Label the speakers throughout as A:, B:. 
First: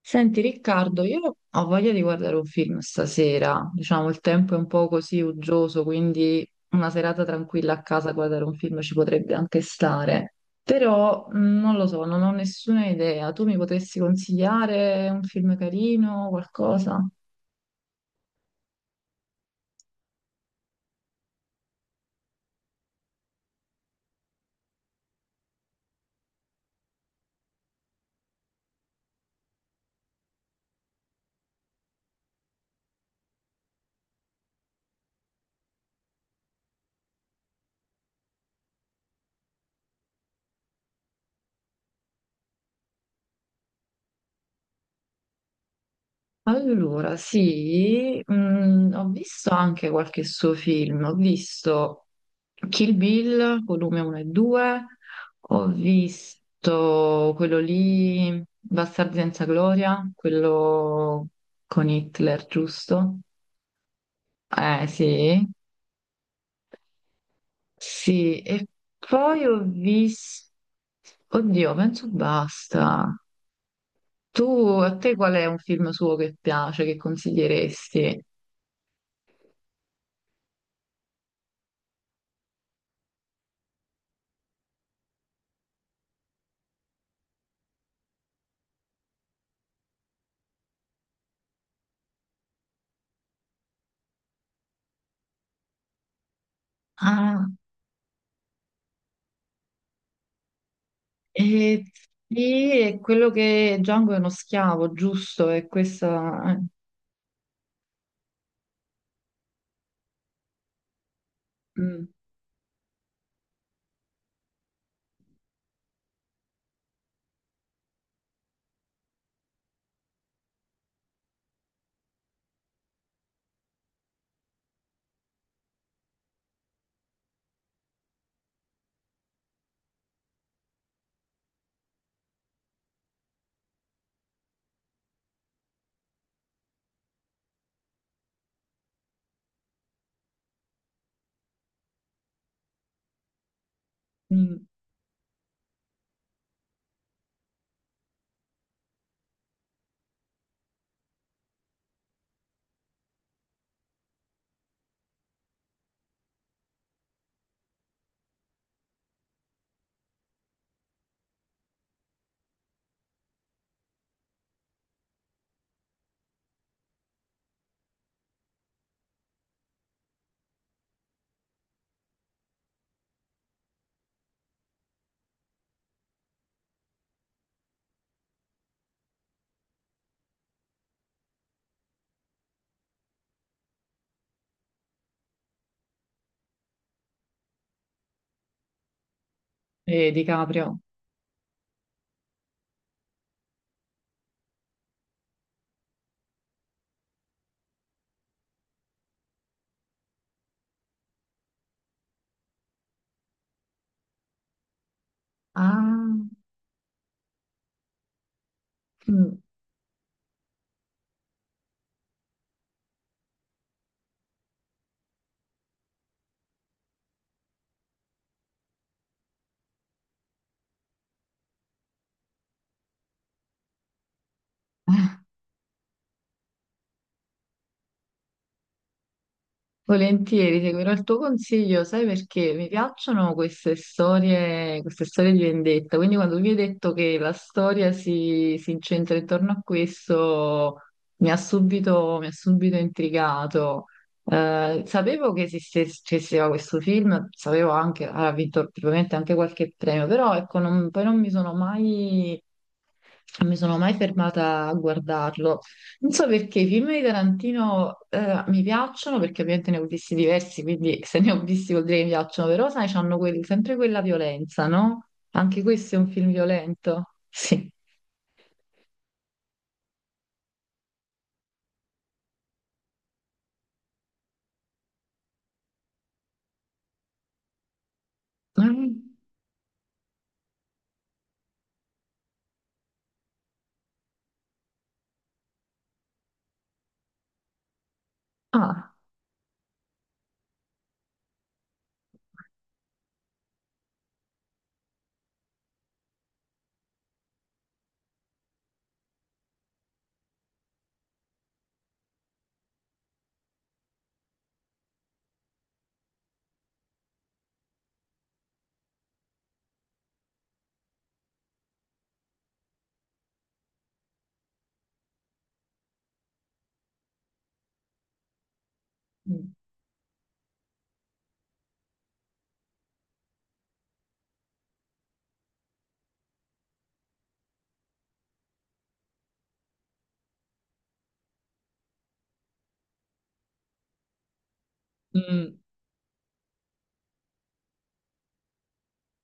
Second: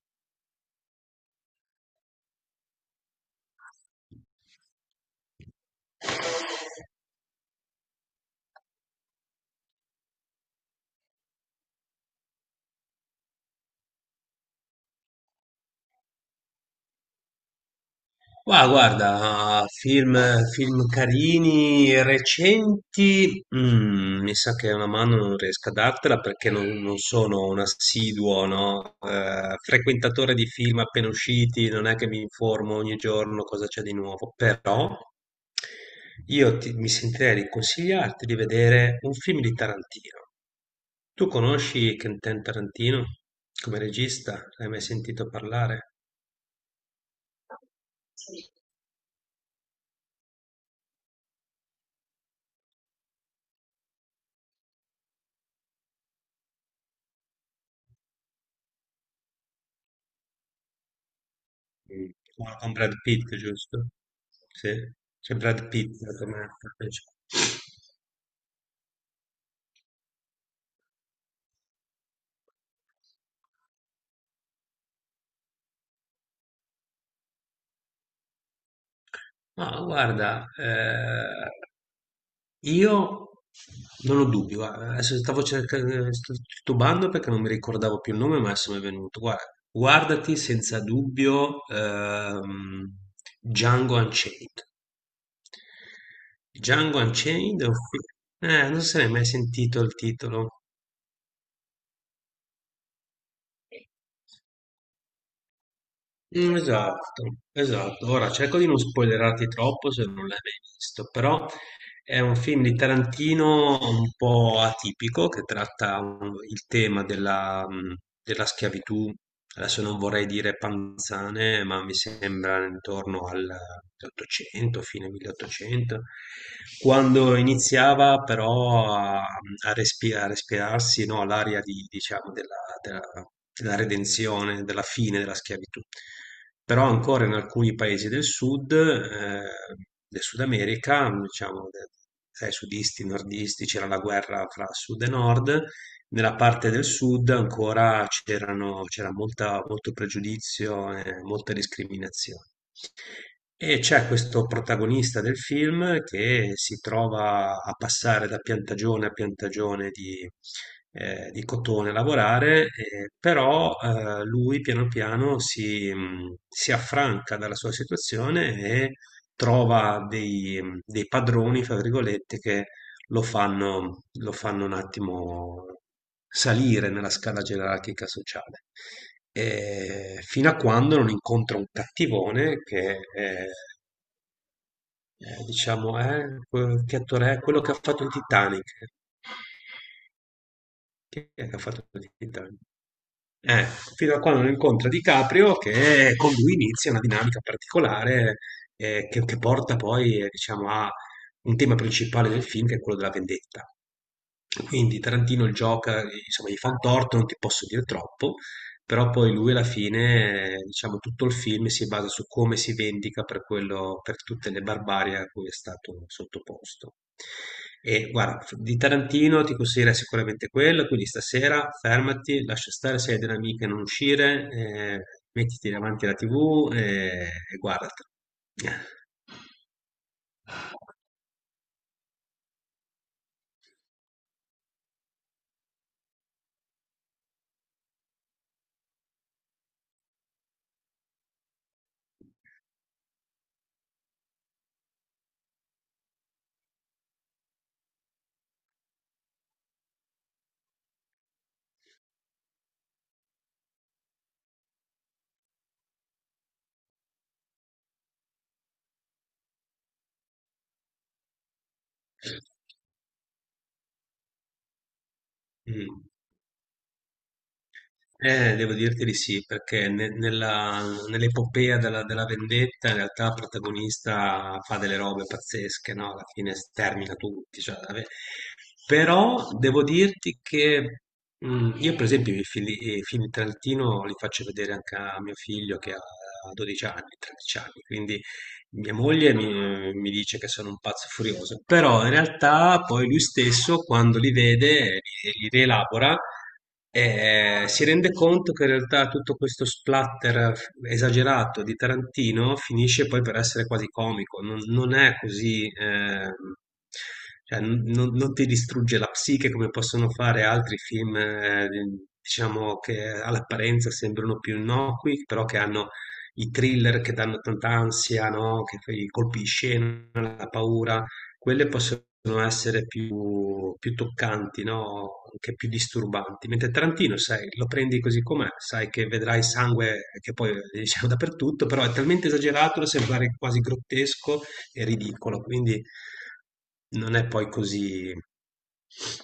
A: Senti Riccardo, io ho voglia di guardare un film stasera, diciamo il tempo è un po' così uggioso, quindi una serata tranquilla a casa a guardare un film ci potrebbe anche stare, però non lo so, non ho nessuna idea, tu mi potresti consigliare un film carino, qualcosa?
B: Ma guarda, film, film carini, recenti, mi sa che una mano non riesco a dartela perché non sono un assiduo, no? Frequentatore di film appena usciti, non è che mi informo ogni giorno cosa c'è di nuovo, però mi sentirei di consigliarti di vedere un film di Tarantino. Tu conosci Quentin Tarantino come regista? L'hai mai sentito parlare?
A: Allora, sì, ho visto anche qualche suo film, ho visto Kill Bill, volume 1 e 2, ho visto quello lì, Bastardi senza gloria, quello con
B: Mm.
A: Hitler,
B: Con Brad
A: giusto?
B: Pitt, giusto? Sì, c'è
A: Sì,
B: Brad Pitt come attore.
A: sì, e poi ho visto... Oddio, penso basta. Tu, a te qual è un film suo che piace, che consiglieresti?
B: No, guarda, io non ho dubbi, guarda, adesso stavo cercando, sto titubando perché non mi ricordavo più il nome, ma adesso mi è venuto. Guarda, guardati senza dubbio Django Unchained. Django
A: Ah.
B: Unchained, non se ne è mai sentito il titolo.
A: Eh, sì, è quello che Django è uno schiavo, giusto? È questa...
B: Mm, esatto, esatto. Ora cerco di non spoilerarti troppo se non l'hai mai visto, però
A: mm,
B: è un film di Tarantino un po' atipico che tratta il tema della, della schiavitù. Adesso non vorrei dire panzane, ma mi sembra intorno al 1800, fine 1800, quando iniziava però a respirarsi, no, l'aria di, diciamo, della redenzione, della fine della schiavitù. Però ancora in alcuni paesi del Sud America, tra i sudisti e i nordisti c'era la guerra
A: mm,
B: fra sud e nord, nella parte del sud molto pregiudizio e molte discriminazioni. E c'è questo protagonista del film che si trova a passare da piantagione a piantagione di cotone a lavorare, però lui piano piano si affranca dalla sua situazione e trova dei, dei padroni, fra virgolette, che lo fanno un attimo salire nella scala gerarchica sociale. E fino a quando non incontra un cattivone diciamo, che attore è quello che ha fatto il Titanic.
A: Di Caprio.
B: Chi è che ha fatto il Titanic? Eh, fino a quando non incontra DiCaprio che con lui inizia una dinamica particolare che porta poi, diciamo, a un tema principale del film che è quello della vendetta. Quindi Tarantino gioca,
A: Ah.
B: insomma, gli fa un torto, non ti posso dire troppo, però poi
A: Mm.
B: lui alla fine, diciamo, tutto il film si basa su come si vendica per quello, per tutte le barbarie a cui è stato sottoposto. E guarda, di Tarantino ti consiglierei sicuramente quello, quindi stasera fermati, lascia stare se hai delle amiche non uscire, mettiti davanti alla TV e guardatelo.
A: Volentieri, seguirò il tuo consiglio, sai perché mi piacciono queste storie di vendetta, quindi quando tu mi hai detto che la storia si incentra intorno a questo, mi ha subito intrigato. Sapevo che che esisteva questo film, sapevo anche, ha vinto probabilmente anche qualche premio, però ecco, non- poi non mi sono mai fermata a guardarlo. Non so perché i film di Tarantino mi piacciono, perché ovviamente ne ho visti diversi, quindi se ne ho visti vuol dire che mi piacciono, però sai, c'hanno quel- sempre quella violenza, no? Anche questo è
B: Mm.
A: un film violento. Sì.
B: Devo dirti di sì, nell'epopea della, della vendetta in realtà il protagonista fa delle robe pazzesche, no? Alla fine stermina tutti. Cioè, vabbè.
A: Mm.
B: Però devo dirti che io per esempio i film di Tarantino li faccio vedere anche a mio figlio che ha 12 anni, 13 anni, quindi mia
A: Ah.
B: moglie mi dice che sono un pazzo furioso, però in realtà poi lui stesso, quando li vede, li rielabora, si rende conto che in realtà tutto questo splatter esagerato di Tarantino finisce poi per essere quasi comico, non è così, cioè, non ti distrugge la psiche come possono fare altri film, diciamo che all'apparenza sembrano più innocui, però che hanno i thriller che danno tanta ansia, no? Che fai i colpi di
A: Mm.
B: scena, la paura, quelle possono essere più toccanti, no? Anche più disturbanti. Mentre Tarantino, sai, lo prendi così com'è, sai che vedrai sangue che poi diciamo dappertutto, però è talmente esagerato da sembrare quasi grottesco e ridicolo,
A: Mm.
B: quindi non è poi così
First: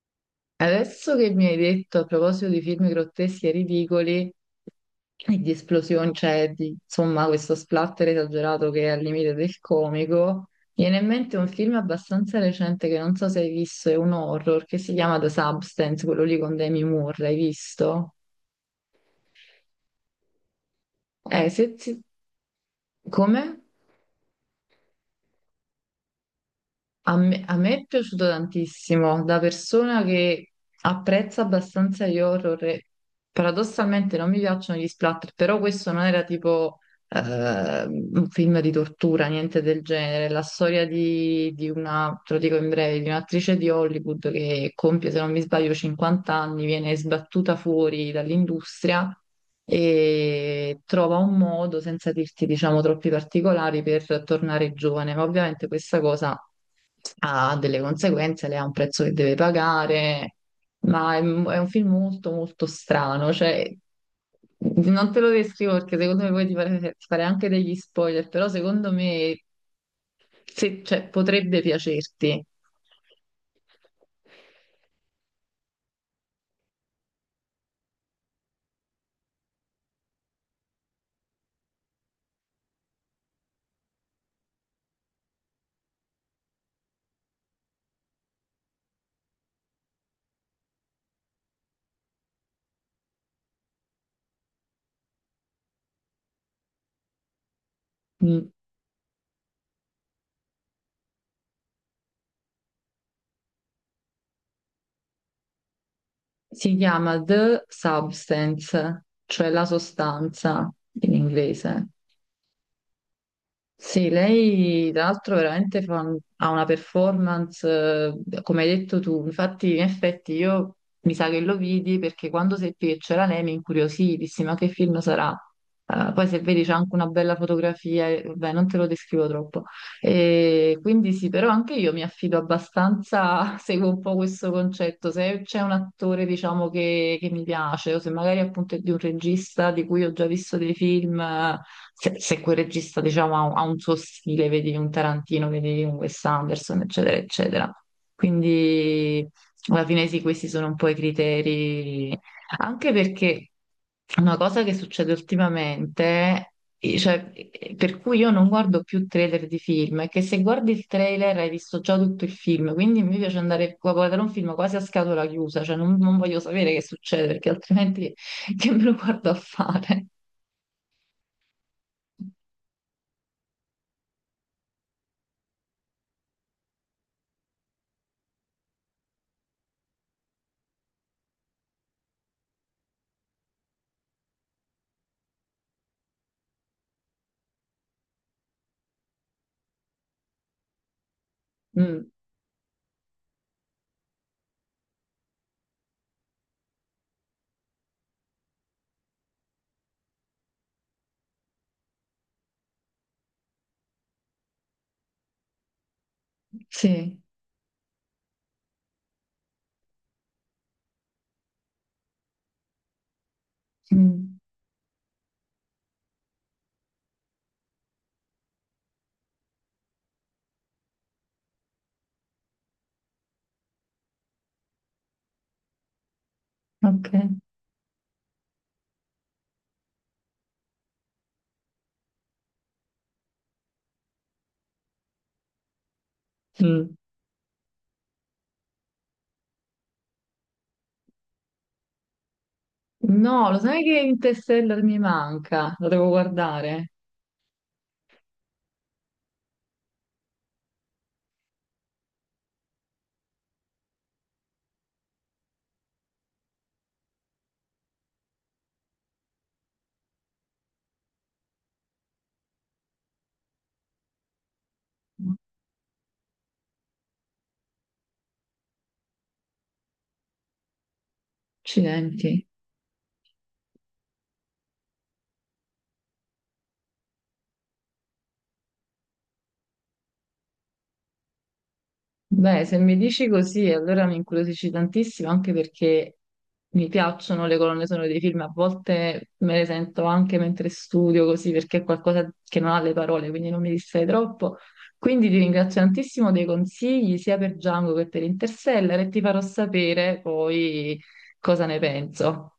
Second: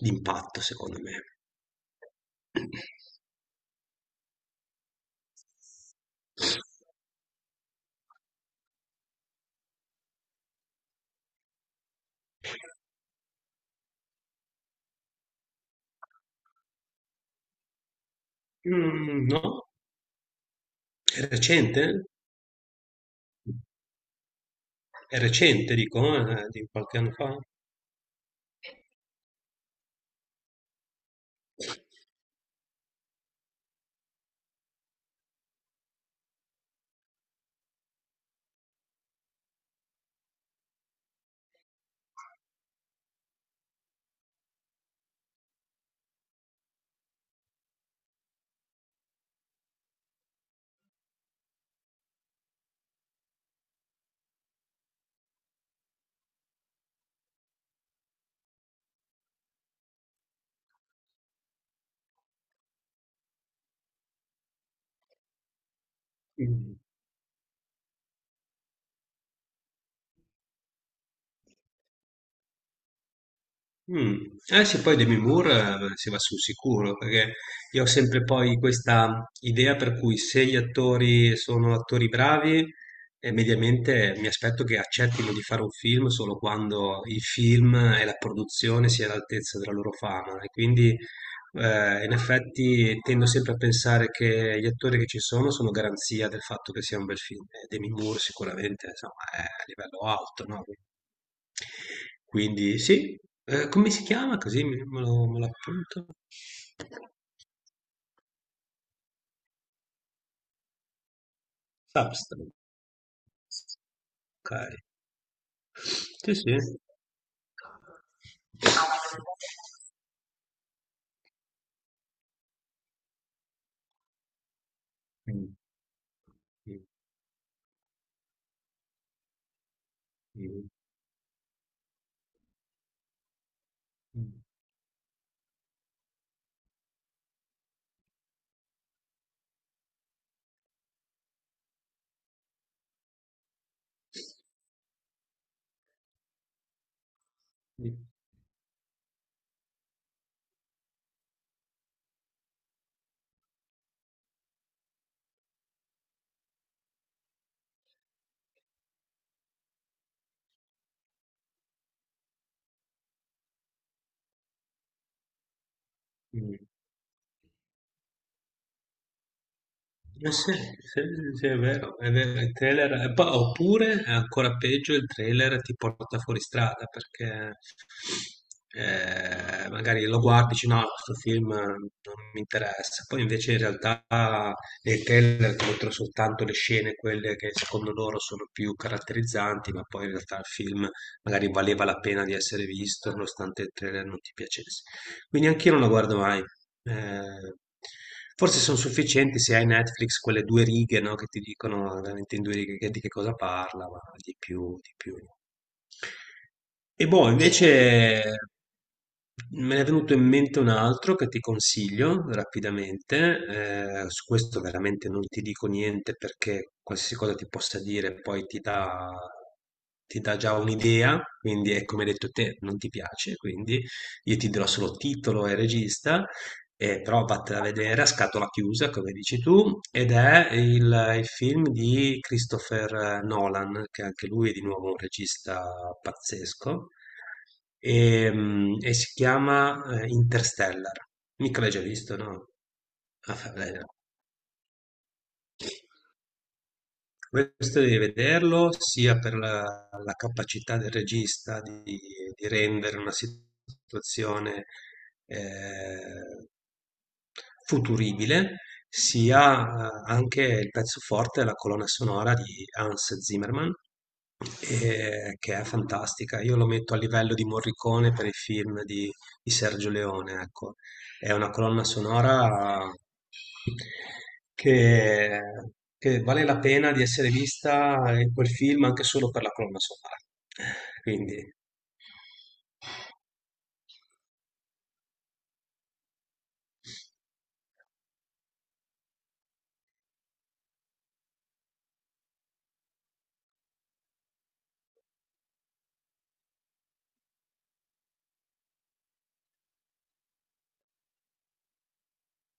B: d'impatto, secondo
A: Adesso
B: me.
A: che mi hai detto a proposito di film grotteschi e ridicoli, e di esplosioni, cioè di, insomma questo splatter esagerato che è al limite del comico. Mi viene in mente un film abbastanza recente che non so se hai visto, è un horror che si chiama The Substance, quello lì con Demi Moore, l'hai visto?
B: Mm, no? È
A: Eh, se, se-
B: recente?
A: come?
B: È recente, dico, di qualche anno fa.
A: A me è piaciuto tantissimo, da persona che apprezza abbastanza gli horror, e paradossalmente non mi piacciono gli splatter, però questo non era tipo un film di tortura, niente del genere. La storia di una, te lo dico in breve, di un'attrice di Hollywood che compie, se non mi sbaglio, 50 anni, viene sbattuta fuori dall'industria e trova un modo, senza dirti, diciamo, troppi particolari, per tornare giovane. Ma ovviamente questa cosa ha delle conseguenze, lei ha un prezzo che deve pagare. Ma è un film molto molto strano, cioè non te lo descrivo perché secondo me poi
B: Mm.
A: ti farei anche degli spoiler, però secondo me se- cioè, potrebbe piacerti.
B: Mm. Eh sì, poi Demi Moore si va sul sicuro, perché io ho sempre poi questa idea per cui se gli attori sono attori bravi, mediamente mi aspetto che accettino di fare un film solo quando il film e la produzione sia all'altezza della loro fama. E quindi in effetti tendo sempre a pensare che gli attori che ci sono sono garanzia del fatto che sia un bel film. E Demi Moore
A: Mm.
B: sicuramente, insomma, è a livello alto, no? Quindi sì, come si chiama così me lo appunto?
A: Si chiama The Substance, cioè la sostanza in inglese.
B: Substack.
A: Sì,
B: Okay.
A: lei tra l'altro veramente fa un-
B: Sì,
A: ha
B: sì.
A: una performance, come hai detto tu, infatti in effetti io mi sa che lo vidi perché quando seppi che c'era lei mi incuriosì, dissi ma che film sarà?
B: Mh,
A: Poi se vedi c'è
B: mh,
A: anche una bella fotografia, beh non te lo descrivo troppo.
B: mh,
A: E quindi sì, però anche io mi affido abbastanza, seguo un po' questo concetto, se c'è un attore diciamo che mi piace o se magari appunto è di un regista di cui ho già visto dei film se, se quel regista, diciamo, ha un suo stile, vedi un Tarantino, vedi un Wes Anderson, eccetera, eccetera.
B: mh,
A: Quindi alla fine sì, questi sono un po' i criteri, anche perché una cosa che succede ultimamente, per cui io non guardo più trailer di film, è che se guardi il trailer hai visto già tutto il film, quindi mi piace andare a guardare un film quasi a scatola chiusa, cioè non voglio
B: mh.
A: sapere che succede, perché altrimenti che me lo guardo a fare?
B: Ma sì, sì, è vero, il trailer, oppure è ancora peggio, il trailer ti porta fuori strada perché magari lo guardi e dici no, questo film non mi interessa, poi invece in realtà nel trailer ti mostrano soltanto le scene, quelle che secondo loro sono più caratterizzanti, ma poi in realtà il film magari valeva la
A: Mm.
B: pena di essere visto nonostante il trailer non ti piacesse. Quindi anch'io non lo guardo mai. Ehm, forse son sufficienti se hai Netflix quelle 2 righe, no, che ti dicono veramente in 2 righe che di che cosa parla, ma di più no. E
A: Sì,
B: boh, invece me ne è venuto in mente un altro che ti consiglio rapidamente, su
A: mm,
B: questo veramente non ti dico niente perché qualsiasi cosa ti possa dire poi ti dà già un'idea, quindi è come hai detto te, non ti piace, quindi io ti dirò solo titolo e regista, e però
A: ok.
B: vattene a vedere a scatola chiusa, come dici tu, ed è il film di Christopher Nolan, che anche lui è di nuovo un regista pazzesco,
A: Mm.
B: e, mm, e si chiama Interstellar. Mica l'hai già visto, no? Ah,
A: No, lo
B: vabbè,
A: sai
B: no.
A: che Interstellar mi manca? Lo devo guardare.
B: Questo devi vederlo sia per la, la capacità del regista di rendere una situazione eh, futuribile, sia anche il pezzo forte, la colonna sonora di Hans Zimmerman, che è fantastica. Io lo metto a livello di Morricone per i film di Sergio Leone, ecco. È una colonna
A: Accidenti.
B: sonora che, che vale la pena di essere vista quel film anche solo per la colonna sonora. Quindi.
A: Beh, se mi dici così, allora mi incuriosisci tantissimo, anche perché mi piacciono le colonne sonore dei film. A volte me le sento anche mentre studio, così, perché è qualcosa che non ha le parole, quindi non mi distrae troppo. Quindi ti ringrazio tantissimo dei consigli, sia per Django che per Interstellar, e ti farò sapere poi cosa ne penso.